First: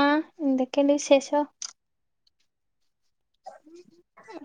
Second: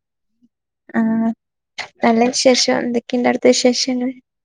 ആഹ എന്തൊക്കെയുണ്ട് ആഹ് വിശേഷം. നല്ല വിശേഷം എന്തൊക്കെയുണ്ട് അടുത്ത വിശേഷം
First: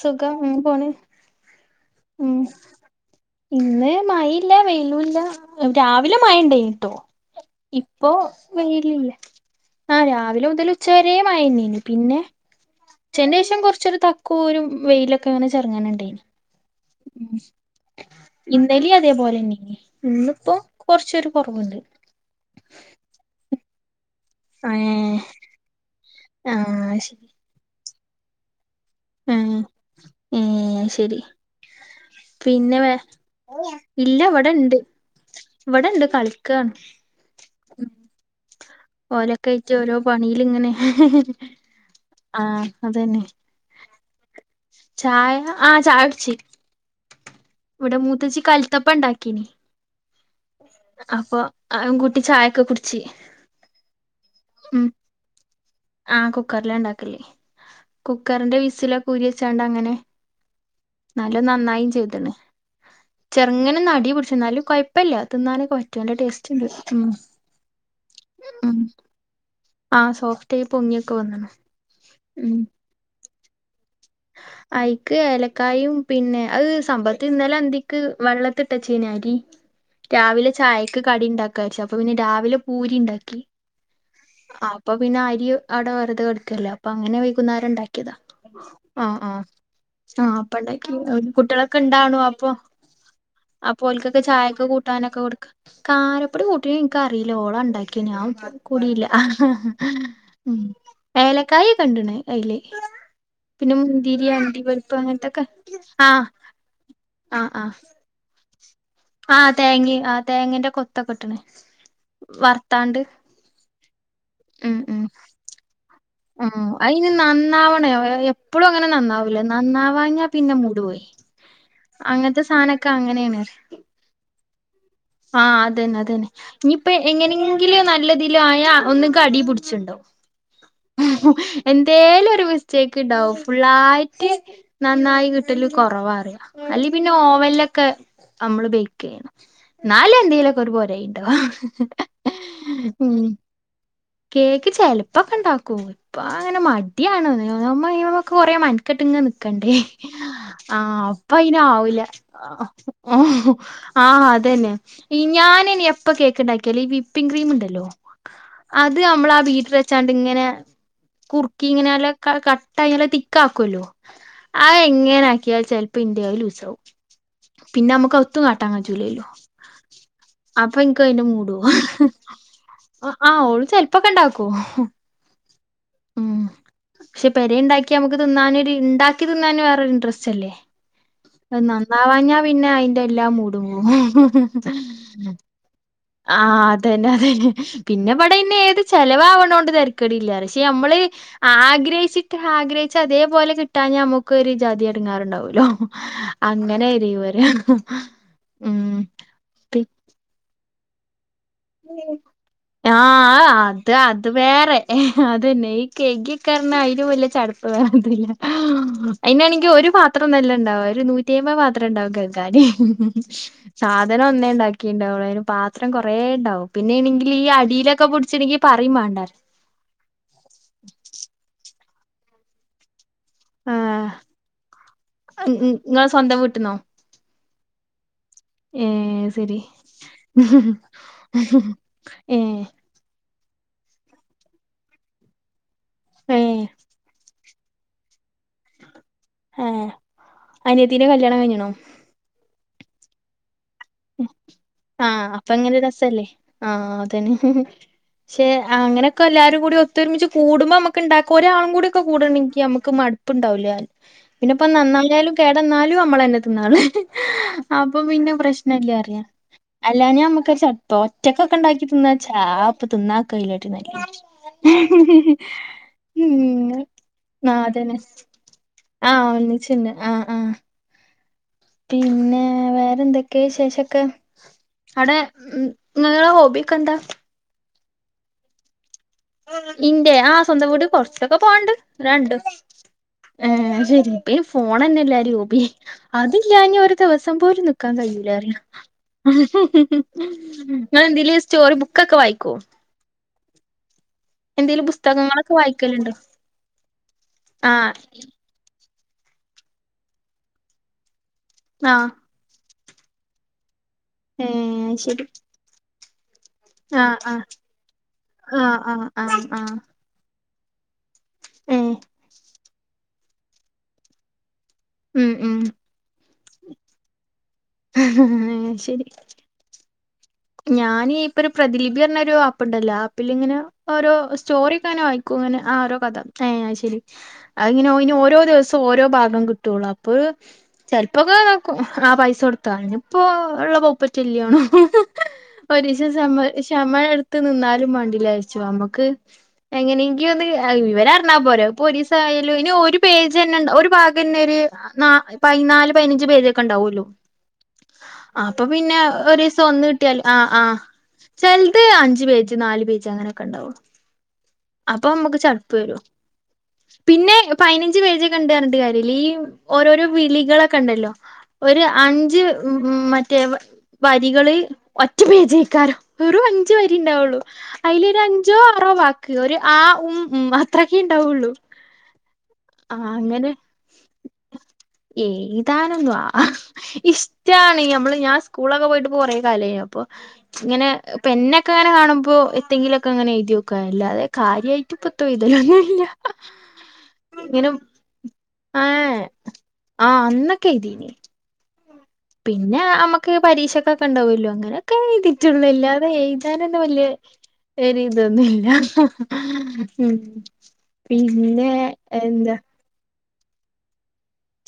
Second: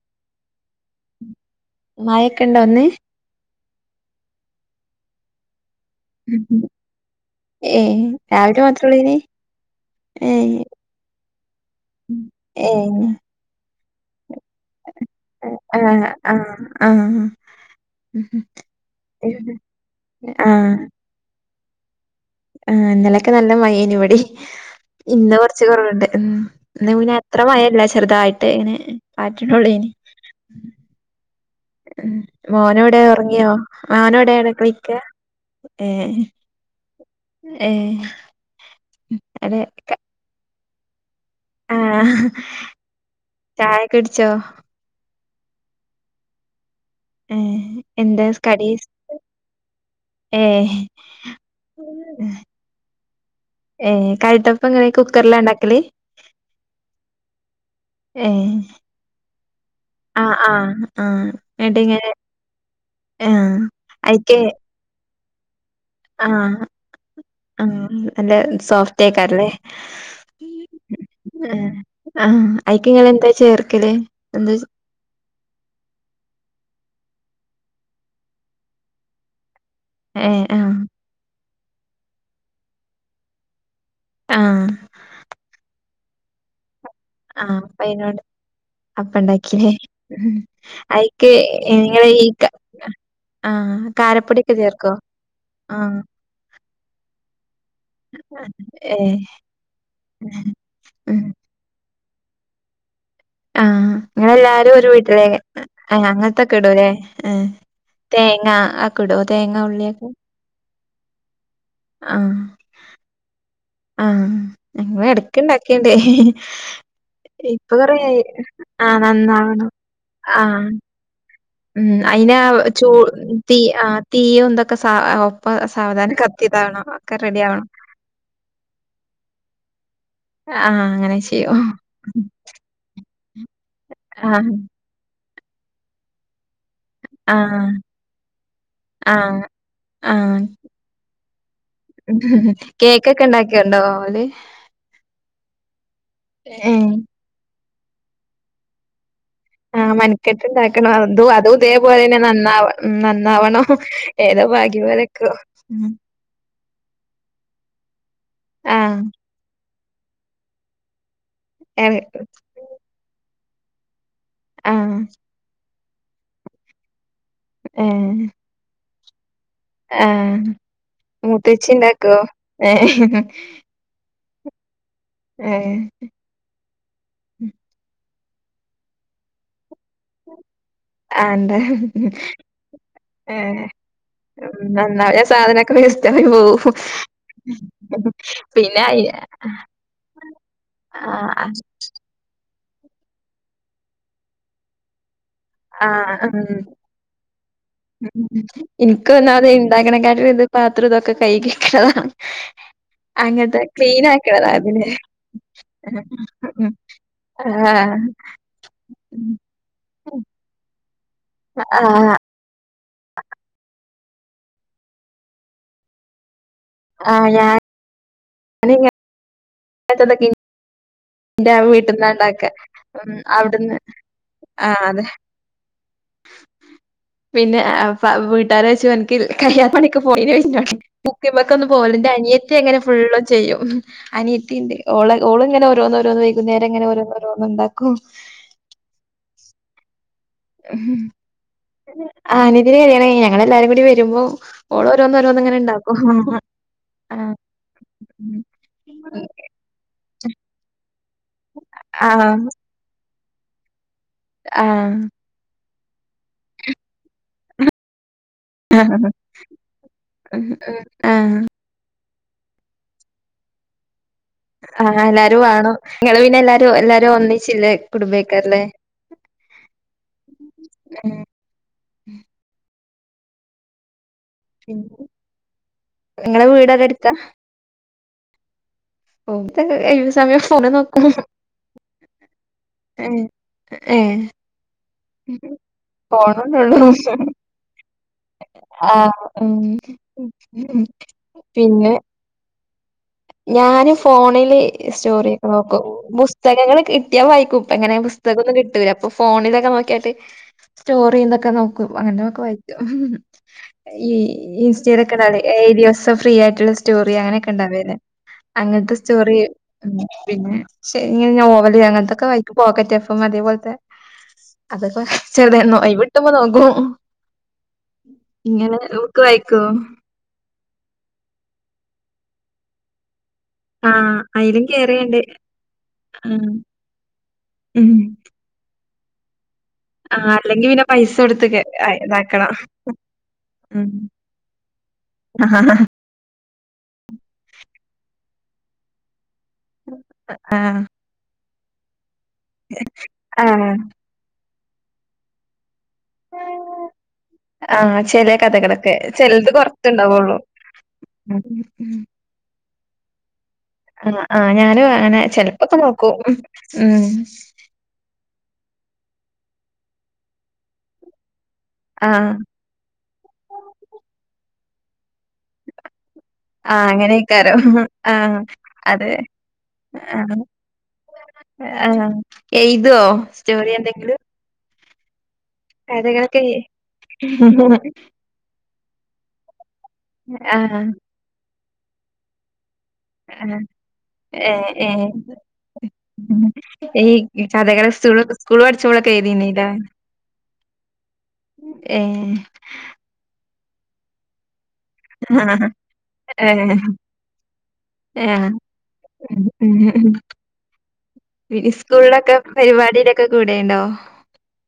സുഖം ഉം പോണ് ഉം മഴയൊക്കെ ഉണ്ടോ ഇന്ന് ഇന്ന് മഴയില്ല വെയിലൂല്ല. രാവിലെ മയണ്ടായിട്ട്ട്ടോ ഏഹ് ഇപ്പൊ രാവിലെ വെയിലില്ല. മാത്രള്ളേനി ആ രാവിലെ ഏഹ് മുതൽ ഉച്ചവരെ മയിന്നനു പിന്നെ ഏഹ് ഉച്ചന്റെ ശേഷ കുറച്ചൊരു കൂരും വെയിലൊക്കെ ഇങ്ങനെ ചെറങ്ങനുണ്ട്. ആഹ് ആഹ് ആഹ് ഉ ഇന്നലി അതേപോലെന്നെ ഇന്നിപ്പോ കുറച്ചൊരു കൊറവുണ്ട്. ആ ഇന്നലൊക്കെ നല്ല മഴേയ്നു ഇവിടേം ഏഹ് ഇന്ന് കൊറച്ച് കൊറവെണ്ട് ഉം ഇന്ന് ആഹ് പിന്ന അത്ര മഴയില്ല ചെറുതായിട്ട് ഇങ്ങനെ ഉം പാറ്റിനൊള്ളേനി ഉം എന്ന ശരി ഉം പിന്നെ വേ മോനെവിടെ ഒറങ്ങിയോ ഇല്ല മോനെവിടെ അവിടെ ഇവടെണ്ട് കളിക്കാ ഇവിടെണ്ട് ഏഹ് കളിക്കാണ് ഏഹ് ഓല അവിടെ ഓക്കെയിട്ട് ഓരോ പണിൽങ്ങനെ ഹ ഹ ആഹ ചായ കുടിച്ചോ? ചായ ആ ചായ കുടിച്ചി ഏഹ് ഇവിടെ എന്താ മൂത്തച്ചി കടി കലുത്തപ്പ ഉണ്ടാക്കീ. ഏഹ് അപ്പോ അതുകൂട്ടി ചായൊക്കെ കുടിച്ച് ഏ കഴട്ടപ്പ ഉം ഇങ്ങനെ കുക്കറില ഉണ്ടാക്കല് ആ കുക്കറില ഇണ്ടാക്കല് ഏ കുക്കറിന്റെ വിസിലൊക്കെ ഊരി വെച്ചാണ്ട് അങ്ങനെ ആ ആ ആ നല്ല എന്നിട്ട് നന്നായി ഇങ്ങനെ ചെയ്തണ് ആ ചെറുങ്ങനെ ഒന്ന് അടീ പിടിച്ചു അയിക്ക് എന്നാലും കൊഴപ്പില്ല തിന്നാനൊക്കെ പറ്റും നല്ല ആ ടേസ്റ്റിണ്ട് ആ നല്ല സോഫ്റ്റേക്കാറില്ലേ ആ സോഫ്റ്റായി പൊങ്ങിയൊക്കെ വന്ന്ണ് ആഹ് ആ ഐക്കിങ്ങള് എന്താ ചേർക്കല് എന്താ ഐക്ക് ഏലക്കായും പിന്നെ [unintelligible] സംഭത്ത് ഇന്നലെ അന്തിക്ക് വെള്ളത്തിട്ടാച്ചനരി ഏ രാവിലെ ആ ചായക്ക് കടീണ്ടാക്കാ ന്ന് വിചാരിച്ച് അപ്പ പിന്നെ രാവിലെ പൂരിണ്ടാക്കി ആ അപ്പ പിന്ന അരി അവിടെ വെറുതെ കിടക്കുവല്ലേ അപ്പൊ അങ്ങനെ ആ വൈകുന്നേരം അപ്പ ഇണ്ടാക്കിയതാ. അയിനോട് ആ അപ്പ ആഹ് ഉണ്ടാക്കില്ലേ ആ ഉം. അപ്പിണ്ടാക്കിയതാ അയിക്ക് കുട്ടികളൊക്കെ നിങ്ങള് ഇണ്ടാണു ഈ ക അപ്പൊ ആ അപ്പ ഒൽക്കൊക്ക കാരപ്പൊടിയൊക്കെ ചായക്ക് ചേർക്കോ കൂട്ടാനൊക്കെ കൊടുക്കാം. ആ കാരപ്പൊടി കൂട്ടീത് എനിക്കറിയില്ല ഓളാ എണ്ടാക്കിയെ ഞാ [unintelligible] ഏ കൂടിയില്ല ഇം ഉം. ഏലക്കായ ഇ ടണ കണ്ടണ് അതില് ആ പിന്നെ മുന്തിരി അണ്ടി നിങ്ങളെല്ലാരും ഒരു പരിപ്പ് വീട്ടിലെ അങ്ങനത്തൊക്കെ ആ അങ്ങനത്തൊക്കെ ഇടൂല്ലേ ഏ ആ ആ തേങ്ങ ഒക്കെ ഇടോ ആ തേങ്ങ തേങ്ങേം ഉള്ളിയൊക്കെ ആ തേങ്ങേന്റെ കൊ ത്തക്ക ഇട്ട്ണി വർത്താണ്ട് ആ ഞങ്ങള് എട‌ക്കിണ്ടാക്കിയ ആ അതിനി നന്നാവണേ കൊറേയായി എപ്പളും അങ്ങനെ ആഹ് നന്നാവൂല നന്നാവണം നന്നാവാഞ്ഞാ പിന്നെ ആഹ് [unintelligible] പോയ് ഉം അയിനാ ചൂ തീ ആ തീയൊന്തൊക്കെ സ ഒപ്പ ആഹ് അതന്നെ സാവധാനം ക അതന്നെ ഇനിയിപ്പ എങ്ങനെങ്കിലും നല്ലതിലായാ ഒന്നെങ്കി അടി പിടിച്ചുണ്ടാവും ആഹ് അങ്ങനെ ചെയ്യും എന്തേലും ഒരു മിസ്റ്റേ‌ക്കിണ്ടാവും ഫുള്ളായിട്ട് ആഹ് നന്നായി കിട്ടല് കൊറവാ പറയാ അല്ലേ പിന്നെ ആഹ് ഓവനിലൊക്കെ നമ്മള് ബേക്ക് ചെയ്യണം ആഹ് എന്നാലും ആഹ് എന്തെങ്കിലു ഒക്കൊരു പോരായ്മ‌ ട്ടോ ഉം കേക്കൊക്കെ ഇണ്ടാക്കിയുണ്ടോ ഓല് കേക്ക് ചെലപ്പക്കെ ഇണ്ടാ ക്കും ഇപ്പ അങ്ങനെ ഏഹ് മടിയാണ് [unintelligible] കൊറെ മെനക്കട്ട് ഇങ്ങനെ നി ക്കണ്ടേ ആഹ് മനിക്കെട്ട് ആ ഇണ്ടാക്കണം അപ്പ അതും അതും അയിനാവൂല്ല ഇതേപോലെന്നെ നന്നാവ നന്നാവണം ആ ഏതോ അതന്നെ ഭാഗ്യം ഇ പോലെക്കോ ഞാനിനി എപ്പ കേ‌ക്കിണ്ടാ‌ക്കി യാല് ഈ വിപ്പിംങ് ക്രീം ഇണ്ടല്ലോ അത് നമ്മളാ വീട്ടില് വെച്ചാണ്ടിങ്ങനെ കുറുക്കി ഇങ്ങനെ ആഹ് നല്ല ക കട്ട് ഇങ്ങനെ തിക്കാക്കുവല്ലോ അത് ആഹ് എങ്ങനെ ആക്കിയേച്ചാലും ഇപ്പ ഇന്റെ അത് ലൂസാവും പിന്നെ നമുക്ക് ഏഹ് അതൊട്ടും കാട്ടാൻ പറ്റുല്ലല്ലോ ആഹ് അപ്പൊ എനിക്ക് അതിന്റെ മൂട് മൂത്തച്ചി പോവും ഇണ്ടാക്കോ ഏഹ് ആ ഓള് ചെലപ്പോക്കെ ഇണ്ടാ ക്കും ഏഹ് ഉം പക്ഷെ പെരെ എണ്ടാക്കി നമുക്ക് തിന്നാനൊരു ഇണ്ടാക്കി തിന്നാൻ വേറൊരു ഇൻട്രസ്റ്റല്ലേ ആഹ് എന്താ നന്നാവാഞ്ഞാ പിന്നെ അയിന്റെ എല്ലാം മൂടും ഏഹ് പോവും ഒന്നാമത് സാധനൊക്കെ വേസ്റ്റായി ആ പോവും അതന്നെ അതെന്നെ പിന്നെവടെ പിന്നെഇത് പിന്നെ അയി ചെലവാവണോണ്ട് തരക്കേടില്ല പറയാ പക്ഷെ നമ്മള് ആഹ് ആഗ്രഹിച്ചിട്ട് ആഗ്രഹിച്ച അതേപോലെ കിട്ടാഞ്ഞ നമുക്കൊരു ജാതി എടങ്ങേറിണ്ടാവും ക്കൂലോ ആഹ് അങ്ങനെ [unintelligible] ഉം ഉം എനിക്ക് ഒന്നാതെ ഇണ്ടാക്കണക്കാട്ടിലും ഇത് പാത്രം ഇതൊക്കെ ക ആഹ അത് അത് വേറെ അതന്നെ ഈ കകി കേറുന്ന അതിന് വല്ിയ ചടുപ്പ് വേ ആഹ് [unintelligible] അനാണങ്കക്ക് ഒരു പാത്രം അല്ല ഇണ്ടാവ ഒരു നൂറ്റി അമ്പത് പത്രം ഉണ്ടാവും ആഹ് കൈകാന് ഉ സാധനം ഒന്നേ ഉണ്ടാക്കിണ്ടാവുള്ളു അതിന് പാത്രം കൊറേ ഉണ്ടാവും ആഹ് പിന്നെണെങ്കിൽ ഈ ഞാന് അടിയിലൊക്കെ പിടിച്ചണെങ്കി പറയും വേണ്ടാ എന്റെ വീട്ടിൽന്നണ്ടാക്കെ ഉ അവിടുന്ന് ആഹ് ആ അതെ നിങ്ങളെ സ്വന്തം വിട്ടിന്നോ പിന്ന ആ വീട്ടാരോയ്ച്ചു എനിക്ക് ശരി കല്യാണ പണിക്ക് പോയിനോ എന്നോട് [unintelligible] അനിയത്തി ഏഹ് അങ്ങനെ ഫുള്ളും ചെയ്യും അനിയത്തീണ്ട് ഓള് ഓളിങ്ങനെ ഓരോന്നോരോന്ന് ഏഹ് വൈകുന്നേരം ഇങ്ങനെ ഓരോന്നോരോന്നിണ്ടാ ക്കും ആ ഉ ആ നിയത്തിൻ്റെ കല്യാണ കയിഞ്ഞി ഞങ്ങളല്ലരും കൂ വരുമ്പോ ഓളോ ഓരോന്ന ആഹ് അപ്പൊ ഇങ്ങനെ ഓരോന്നങ്ങനെണ്ടാക്കും രസല്ലേ ആഹ് അതന്നെ പക്ഷെ അങ്ങനെയൊക്കെ എല്ലാരും കൂടി ഒത്തൊരുമിച്ച് കൂടുമ്പോ നമ്മക്ക് ഉണ്ടാക്ക ഒരാളും കൂടി ഒക്കെ ആഹ് കൂടണെങ്കിൽ നമുക്ക് മടുപ്പ് ഉണ്ടാവൂല്ല പിന്നെപ്പ ആഹ് നന്നായാലും കേട എന്നാലും നമ്മളന്ന തിന്നാള് അപ്പൊ പിന്നെ ല്ല അറിയാം അല്ലാ ഞാമ്മക്കൊരു ചടപ്പാ ഒറ്റക്ക ആഹ് ഒക്കെ ഉണ്ടാക്കി തിന്നാ ഛാപ്പത്തുംന്നാ കൈലട്ടിനല്ലി ആ എല്ലാരും വേണോ ങ്ങള് പിന്നെ ഉം എല്ലാരും എല്ലാരും ഒന്നിച്ചില്ലേ കുടുംബക്കാാരല്ലെ. ആ ഒന്നിച്ചന്നെ ആ ആ പിന്നെ വേറെന്തൊക്കെ വിശഷമൊക്കെ അടെ ഉ ങ്ങളെ നിങ്ങളെ വീട് അവിടെ ഹോബക്ക്ന്താ? അടുത്താ ഓ ഇത് ഒഴിവ് ഇന്റെ ആ സമയം സ്വന്തം ഫോണ് വീട് നോക്കും കൊറച്ചൊക്കെ പോവാണ്ട് രണ്ട്. ഏഹ് ഏ ഏഹ് ശരിപ്പ ഫോൺ ഹോപി പോണന്നൊള്ളൂ അതില്ലാഞാൽ ഒരു ദിവസം പോലും നിക്കാൻ കഴിയുലല്ലോ അറിയോ ആഹ് ഉം ഹ ഹ ന്തല സ്റ്റോറി ബുക്കക്കെ വായിക്കോ? ഞാനും ഫോണില് എന്തേലും സ്റ്റോറൊക്കെ പുസ്തകങ്ങളൊക്കെ നോക്കും വായിക്കലുണ്ടോ പുസ്തകങ്ങള്ൾ കിട്ടിയാ വായിക്കൂ ആഹ് അങ്ങന പുസ്തകന്നും കിട്ടല്ല പ്പം ഇൊ ഫോണിലൊക്കെ നോക്കിട്ട് സ്റ്റോറിക്കെ നോക്കും ആഹ് അങ്ങനെക്കെ വായിക്കും. ഈ ഏഹ് ഇൻസ്റ്റയിലൊക്കെ ശരി ഉണ്ടാവ ഏരിയോസം ഫ്രീ ആയിട്ടുള്ള സ്റ്റോറി ആഹ് ആഹ് അങ്ങനെയൊക്കെ ഉണ്ടാവെ ല്ലെ ആഹ് അങ്ങനത്തെ ആഹ് സ്റ്റോറി ആഹ് ആഹ് പിന്നെ ശ ഇങ്ങനെ നോവൽ ഏഹ് അങ്ങനത്തൊക്കെ വായിക്കും പോക്കറ്റ് ഫ്രീ. മ അതേപോലത്തെ അതൊക്കെ ഉം ഉം ചെറുത ഒഴിവിട്ടുമ്പോ നോക്കും ഇങ്ങള് ശരി ബുക്ക് വായിക്കോ? ഞാന് ഇപ്പൊ ഒരു പ്രതിലിപി എന്ന ഒരു ആപ്പണ്ടല്ല. പി ഇങ്ങനെ ആ ഓരോ അയിലും സ്റ്റോറിക്കാനെ കേറിയുണ്ട് വായിക്കും ഇങ്ങനെ ആരോ കഥ ഉം. ഏ ഉം. ശരിങ്ങനെ [unintelligible] ഓരോ ദിവസം ഓരോ ഭാഗം കി- കിട്ടുള്ളൂ അപ്പൊ ആ അല്ലെങ്കിൽ പിന്നെ പൈസ ചെിലപ്പോൊക്കെ കൊടുത്ത് കേ- ആ പൈസ ഇതാക്കണം കൊടുത്ത ഇപ്പോ ഉള്ള ഉം. ബൈാപ്പറ്റല്ലേ ണും [unintelligible] ഒരിശമ ശമ എടുത്ത് നിന്നാലും മണ്ടില അയച്ചു നമ്മക്ക് എങ്ങനെങ്കി ഒന്ന് ആ. ഇവര് അറങ്ങാ പോര പോ ല ആ പ ഭാഗ [unintelligible] പതിനഞ്ച് പേരൊക്കെ ഉണ്ടാവല്ലോ ആ ചില അപ്പൊ കഥകളൊക്കെ പിന്നെ ഒരു ചിലത് ദിവസം പുറത്തുണ്ടാവുള്ളൂ ആ ആ് ഉം. ചിലത് ഉം. അഞ്ച് പേജ് നാല് പേജ അങ്ങനെ. ഒക്കെണ്ടവും ആ ആ ഞാനും അപ്പ അങ്ങനെ നമുക്ക് ചടപ്പ് ചെലപ്പൊക്കെ വരു നോക്കും ഉം. പിന്നെ പതിനഞ്ച് പേജി കണ്ട കരിണ്ട് കാര്യ ഈ ഓരോരോ വിളികളൊക്കെണ്ടല്ലോ. ഒരു ആ അഞ്ച് ഉ മറ്റേ വരികള് ഒറ്റ പേജേക്കാരും വെറും അഞ്ച ആ വരി ഉണ്ടാവുള്ളു അങ്ങനെയൊക്കാരോ ആ അതിലൊരു അഞ്ചോ ആറോ അതെ വാക്ക് ഒരു ആ ഉ ഉ അത്രക്കെ ഉണ്ട ആ എയ്തോ സ്റ്റോറി എന്തെങ്കിലും? [inaudible] എഴുതാനൊന്നുംവാ കഥകളൊക്കെ ഇഷ്ടാണ് നമ്മള് ഞാൻ സ്കൂളൊക്കെ പോയിട്ട് കൊറ കാലായിലെ അപ്പ ആ ഇങ്ങനെ ഇപ്പൊ പേനൊക്കെ അങ്ങനെ കാണുമ്പോ ന്തെങ്കിലൊക്കെ എഴുതോക്ക അങ്ങനെ ആ എഴുയക്കല്ല അതെ ഏ ഏ കാര്യമായിട്ട്പ്പ എഴ്തലൊന്നുല്ലാ ഭയരസ് സ്കൂൾ പഠിച്ചപ്പോക്കെ എഴുതിനി ല്ലേ ആഹ് അന്നക്കെ ഇതീനി ഏ പിന്നെ നമ്മുക്ക് പരീക്ഷക്കൊക്കെ ഉണ്ടാവല്ലോ അങ്ങനെ എഴുതിട്ടുള്ളൂ ഇല്ലാതെ ഏ എഴുതാനന്നെ വല്ിയ. ഒരുരി ഏ ഇതൊന്നുമല്ല പി സ്കൂളിലൊക്കെ പരിപാടിയിലൊക്കെ കൂടെുണ്ടോ?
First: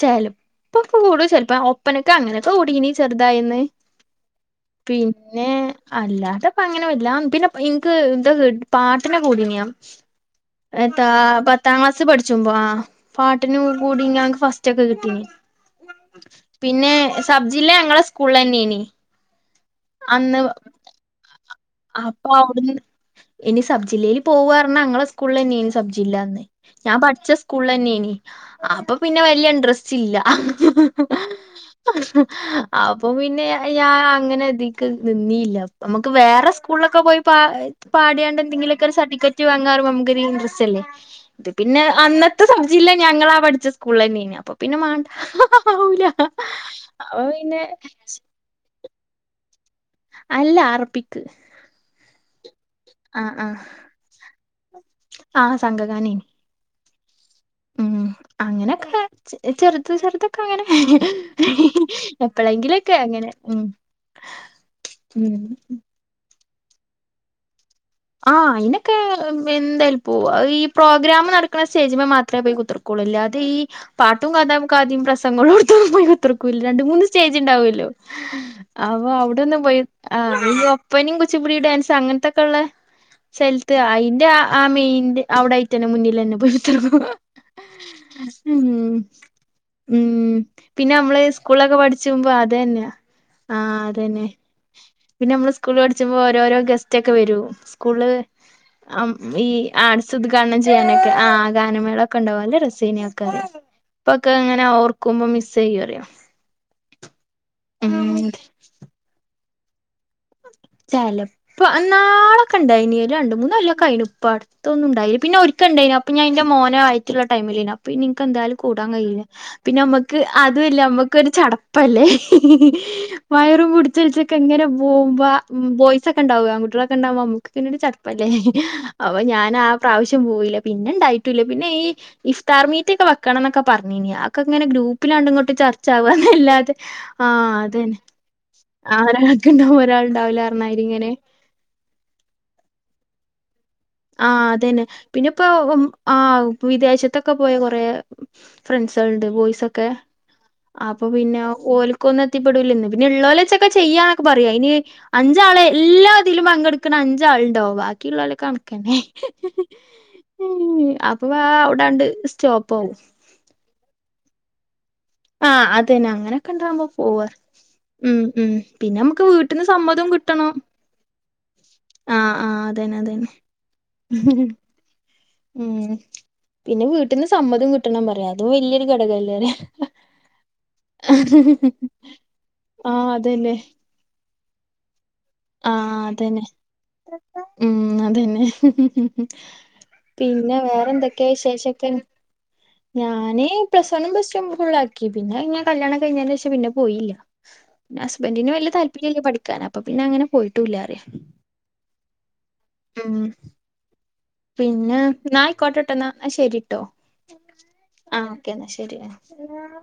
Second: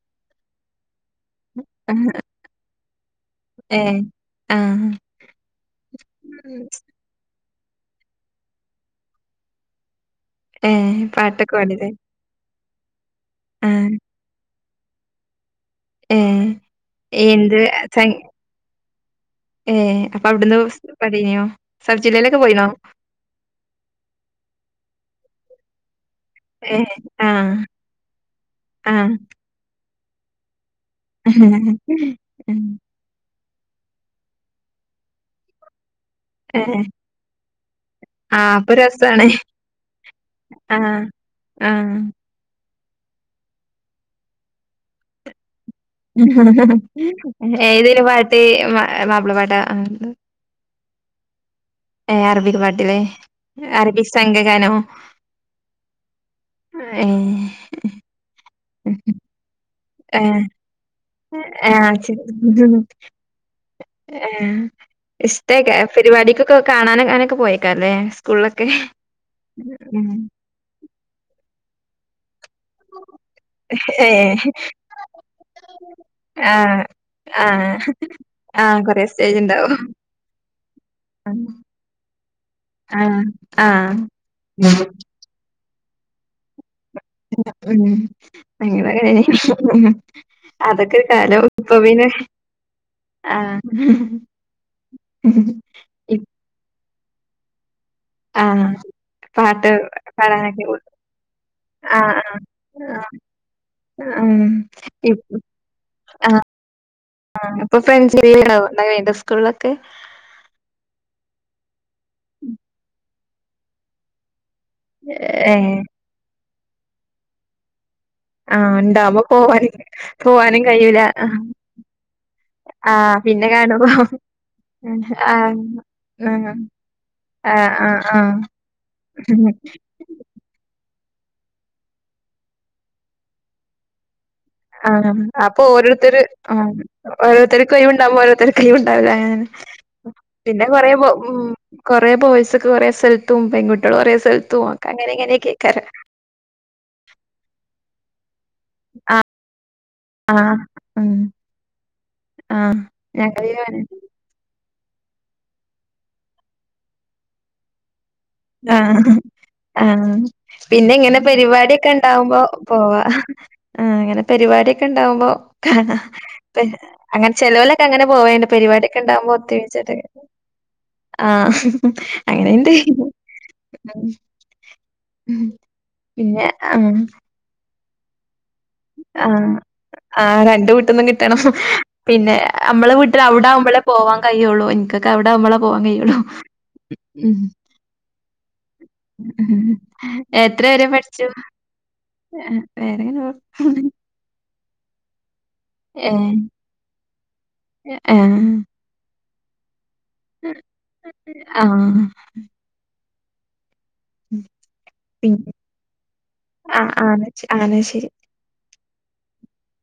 ചലപ്പൊ കൂടും ചെപ്പോ ഒപ്പനൊക്കെ അങ്ങനെയൊക്കെ കുടിനി ചെറുതായിന്ന് ഏ ആഹ് പിന്നെ അല്ലാതെ അങ്ങനെ വല്ല പിന്നെ എനിക്ക് ഇന്താ പാട്ടിനെ കൂടനിയാ ഏ എട്ടാ പാട്ടൊക്കെ പത്താം പാടില്ലേ ക്ലാസ് പഠിച്ചപോ പാട്ടിനു ആഹ് കൂടിക്ക് ഫസ്റ്റ് ഒക്കെ കിട്ടീ ഏ പിന്നെ എന്ത് സബ്ജില്ല ഞങ്ങളെ സ സ്കൂള തന്നെയനി ഏ അപ്പൊ അവിടുന്ന് പടിന്യാ അപ്പൊ അവിടുന്ന് ഇനി സബ്ജില്ലയിൽ പോവറഞ്ഞ അങ്ങളെ സ്കൂളിൽ തന്നെയ സബ്ജ ജില്ലാ ഏ ഞാൻ പഠിച്ച ആഹ് സ്കൂള തന്നെയ അപ്പൊ ആഹ് പിന്നെ വലിയ ഇഡ്രസ്റ്റ്‌ റ്റില്ല ഹ്ഹ ഹ്ഹഹ്ഹ അപ്പൊ പിന്നെ ഞാൻ അങ്ങനെ ദിക്ക് നിന്നില്ല നമുക്ക് വ ഏ സ്കൂളിലൊക്കെ പോയി പ പാടാണ്ട് ആ അപ്പൊ എന്തെങ്കിലുമൊക്കെ ഒരു രസാണ് സർട്ടിഫിക്കറ്റ് വാറോ നമുക്കൊരു ഇൻട്രസ്റ്റ്ല്ലേ ആഹ് ഇ പിന്നെ ആഹ് അന്നത്തെ സബ്ജില ഞങ്ങാ പഠിച്ച സ്കൂളിൽ തന്നെ അപ്പൊ പിന്നെ മണ്ട ഏതൊരു പാട്ട് മാപ്പിള പാട്ടാ അല്ല അറബിക്ക് ഏ അറബിക് പാട്ടിലെ ആഹ് ആഹ് അറബിക് സം ആഹ് സംഗഗാനം എ ഏ ഉം അങ്ങനെനൊക്കെ ചെറുതൊക്കെ ഏഹ് അങ്ങനെ ഹി ഹി ആഹ് ഹി ആഹ് എപ്പഴെങ്കിലൊക്കെ അങ്ങനെ ഉ ആ ഇഷ്ടക്കെ പരിപാടിക്കൊക്കെ കാണാനങ്ങനൊക്കെ പോയ ആഹ അതിനൊക്കെ ഉം എന്തായാലുംപ്പോ ഈ പ്രോഗ്രാം നടക്കുന്ന സ്റ്റേജി മാത്ര അത്ര പോയി കുത്തിർക്കുള്ളൂ അാതെ ഈ പാട്ടും ഏഹ് കഥാഖാദും പ്രസംഗങ്ങളുംടത്തൊന്നും പോയി കുത്തിർക്കൂല്ലല്ലരണ്ട് ആഹ് മൂന്ന് ജ്ജ് ആഹ് ണ്ടാവുല്ലോ ആഹ് കൊറേ അപ്പൊ സ്റ്റേജ് ഔടൊന്ന് ഇണ്ടാവും പോയി ഈ ഒപ്പനിം കുച്ചിപുടിം ഡാൻസ് അങ്ങനെതെക്കേ ള്ള ആഹ് സ്ഥലത്ത് ആഹ് അതിന്റെ ആ മെന്റെ അവിടൊയി തന്നെ മുന്നിൽ തന്നെ പോയി ച ഉം അങ്ങനൊക്കെ ഉ പിന്നെ അതൊക്കെ ഒരു നമ്മള് സ്കൂളൊക്കെ പഠിച്ച്പോ അ അതന്നെ ആഹ് അതന്നെ ആഹ പിന്നെ നമ്മള് സ്കൂളിൽ പഠിച്ച്പോ ഓരോരോ ഗസ്റ്റ് ഒക്കെ വരും സ്കൂള് ആഹ് ഈ പാട്ട് ആട്സ് ഉദ്ഘാടനം പാടാനൊക്കെ ചെയ്യാനൊക്കെ ആ ഗാനമേളൊക്കെ ആഹ് ഉണ്ടക രസ ആഹ് നക്കെറ ഇപ്പൊക്കെ ഉം എങ്ങനെ ഓർക്കുമ്പോ മിസ് ചെയ്യ അറിയാം ആ അപ്പൊ ഫ്രണ്ട്ണ വേണ്ട സ്കൂളിലൊക്കെ ചല ഇപ്പ നാളൊക്കെ ഇണ്ടായിനി രണ്ട മൂന്നല്ലൊക്കെ അയിന് ഉപ്പാട് ഇൊന്നും ഉണ്ടില്ല പിന്നെ ഒരിക്കക്ക ഏഹ് ഉണ്ടായിരുന്നു അപ്പൊഞാൻന്റെ മോന ആയിട്ടുള്ള ടൈമിന പിന്നെ നിനിക്ക് എന്തായാലും ആഹ് കൂടാൻ ഉണ്ടാവുമ്പോ കഴിയില്ല പോവാനും പിന്നെ നമ്മക്ക് പോവാനും അതല്ല കഴിയൂല നമ്മക്ക്ഒരു ചടപ്പല്ലേ ആഹ് പിന്നെ മയറും കാണുമ്പോ പിടിച്ചലിച്ചക്കെ എങ്ങനെ പോകുമ്പ ഉ ആഹ് ബോയ്സ് ഒക്കെ ആഹ് ഉണ്ടാവുകൻ കുട്ടികൊക്കെണ്ടാവും നമ്മുക്ക് ആഹ് പിന്നെട് ആഹ് ചുപ്പല്ലേ ആഹ് അപ്പൊ ഞാൻ ആ പ്രാവശ്യം പോയി പിന്നെ ഇണ്ടായിട്ടൂല്ല പിന്നെ ഈ ഇഫ്താർ മീറ്റൊക്കെ വെക്കണം എന്നൊക്കെ പറഞ്ഞീ ഇങ്ങനെ ആഹ് ഗ്രൂപ്പിലാണ്ട ഇങ്ങോട്ട് അപ്പൊ ഓരോരുത്തര് ആഹ് ചർച്ചകുംന്നല്ലാതെ ആ അത ഓരോരുത്തർക്ക് തന്നെ ഒഴിവുണ്ടാവുമ്പോ ഓരോരുത്തർക്ക് ആ ഒഴിവുണ്ടാവില്ല അങ്ങനെ എക്കണ്ട ഒരാൾ ഉണ്ടാവില്ല പിന്നെ പറഞ്ഞമാതിരി കൊറെേ ഉ ഇങ്ങനെ കൊറെേ പോയസക്ക് കൊറെേ സ്ഥലത്തും പെൺകുട്ടി ആഹ അതന്നെ പിന്നെ ഇപ്പോ ആ് വിദേശത്തൊക്കെ പോയ കൊറ ആഹ് ഫ്രണ്ട്സ്കളുടെ ബോയ്സ് ഒക്കെ ആഹ് അപ്പൊ ഉം പിന്നെ ഓലക്കൊന്ന ആഹ് എത്തിപ്പെടൂലന്ന് പിന്നെ ഉള്ളോല ഞങ്ങള് വച്ചൊക്കെ ചെയ്യാന്നൊക്കെ പറയാ ഇനി അഞ്ചാളെ എല്ലാതിലും പങ്കെടുക്കണ അഞ്ചാളുണ്ടോ ബാക്കിയ ഉള്ളവൊക്കെ ആഹ ആഹ ഉം പിന്നെ ഇങ്ങനെ അപ്പൊ ആ പരിപാടൊക്കെ അവിടാണ്ട് ഉണ്ടാവുമ്പോ സ്റ്റോപ്പ് ആവും പോവാ ആ അങ്ങനെ പരിപാടിയൊക്കെ ഇണ്ടാവുമ്പോ ആ.. കാണാ അതന്നെ.. അങ്ങനൊക്കെ പെ ഉണ്ടാവുമ്പോ അങ്ങനെ പോവാറ്.. ചെലോലൊക്കെ അങ്ങനെ ഉം.. പോവേണ്ട് ഉം.. പിന്നെ പരിപാടിയൊക്കെ നമ്മുക്ക് ഇണ്ടാവുമ്പോ വീട്ടന്ന് സ - ഒത്തൊരുമിച്ചിട്ട് മ്മതും കിട്ടണം ആഹ്... ആ ആ അങ്ങനെ എന്തയ് അതന്നെ അതന്നെ ഉം പിന്നെ വീട്ടിന്ന് സമ്മതം കിട്ടണം പറയാതെ ആ.. ആ രണ്ട് വീട്ടൊന്നും കിട്ടണം.. പിന്നെ അമ്മളെ ആഹ് വീട്ടന്ന് അതന്നെ അവിടെകുമ്പോളെ പോവാൻ കഴിയുള്ളു.. എനിക്കൊക്കെ അവിടെവുമ്പളെ പോവാൻ ആഹ് കഴിയുള്ളു.. അതന്നെ ഉം.. ഉം അതന്നെ ഉം പിന്നെ എത്ര വരെ വേറെ എന്തൊക്കെയാ പഠിച്ചു വി ശേഷോക്കെ വേറെങ്ങനെ ഞാന് പ്ലസ് വൺ പ്ലസ് ടു ഫുള്ളക്കി... പിന്നെ കല്യാണം ഏഹ് കഴിഞ്ഞതിന് ശേഷം പിന്നെ പോയില്ല... ആഹ് ഹസ്ബന്റിന് വല്യ താല്പര്യമില്ല പഠിക്ക ടിക്കാൻ.. അപ്പൊ പിന്നെ അങ്ങനെ പോയിട്ടൂല്ല പറയാ ആഹ് ഉം പിന്നെ പിൻ എന്നയിക്കോട്ടെട്ടോ... എന്നാ ശെരിട്ടോ... ആഹ് ആണ് ആണ് ശരി ആ ഓക്കേ എന്നാ ശരി ശരിയാ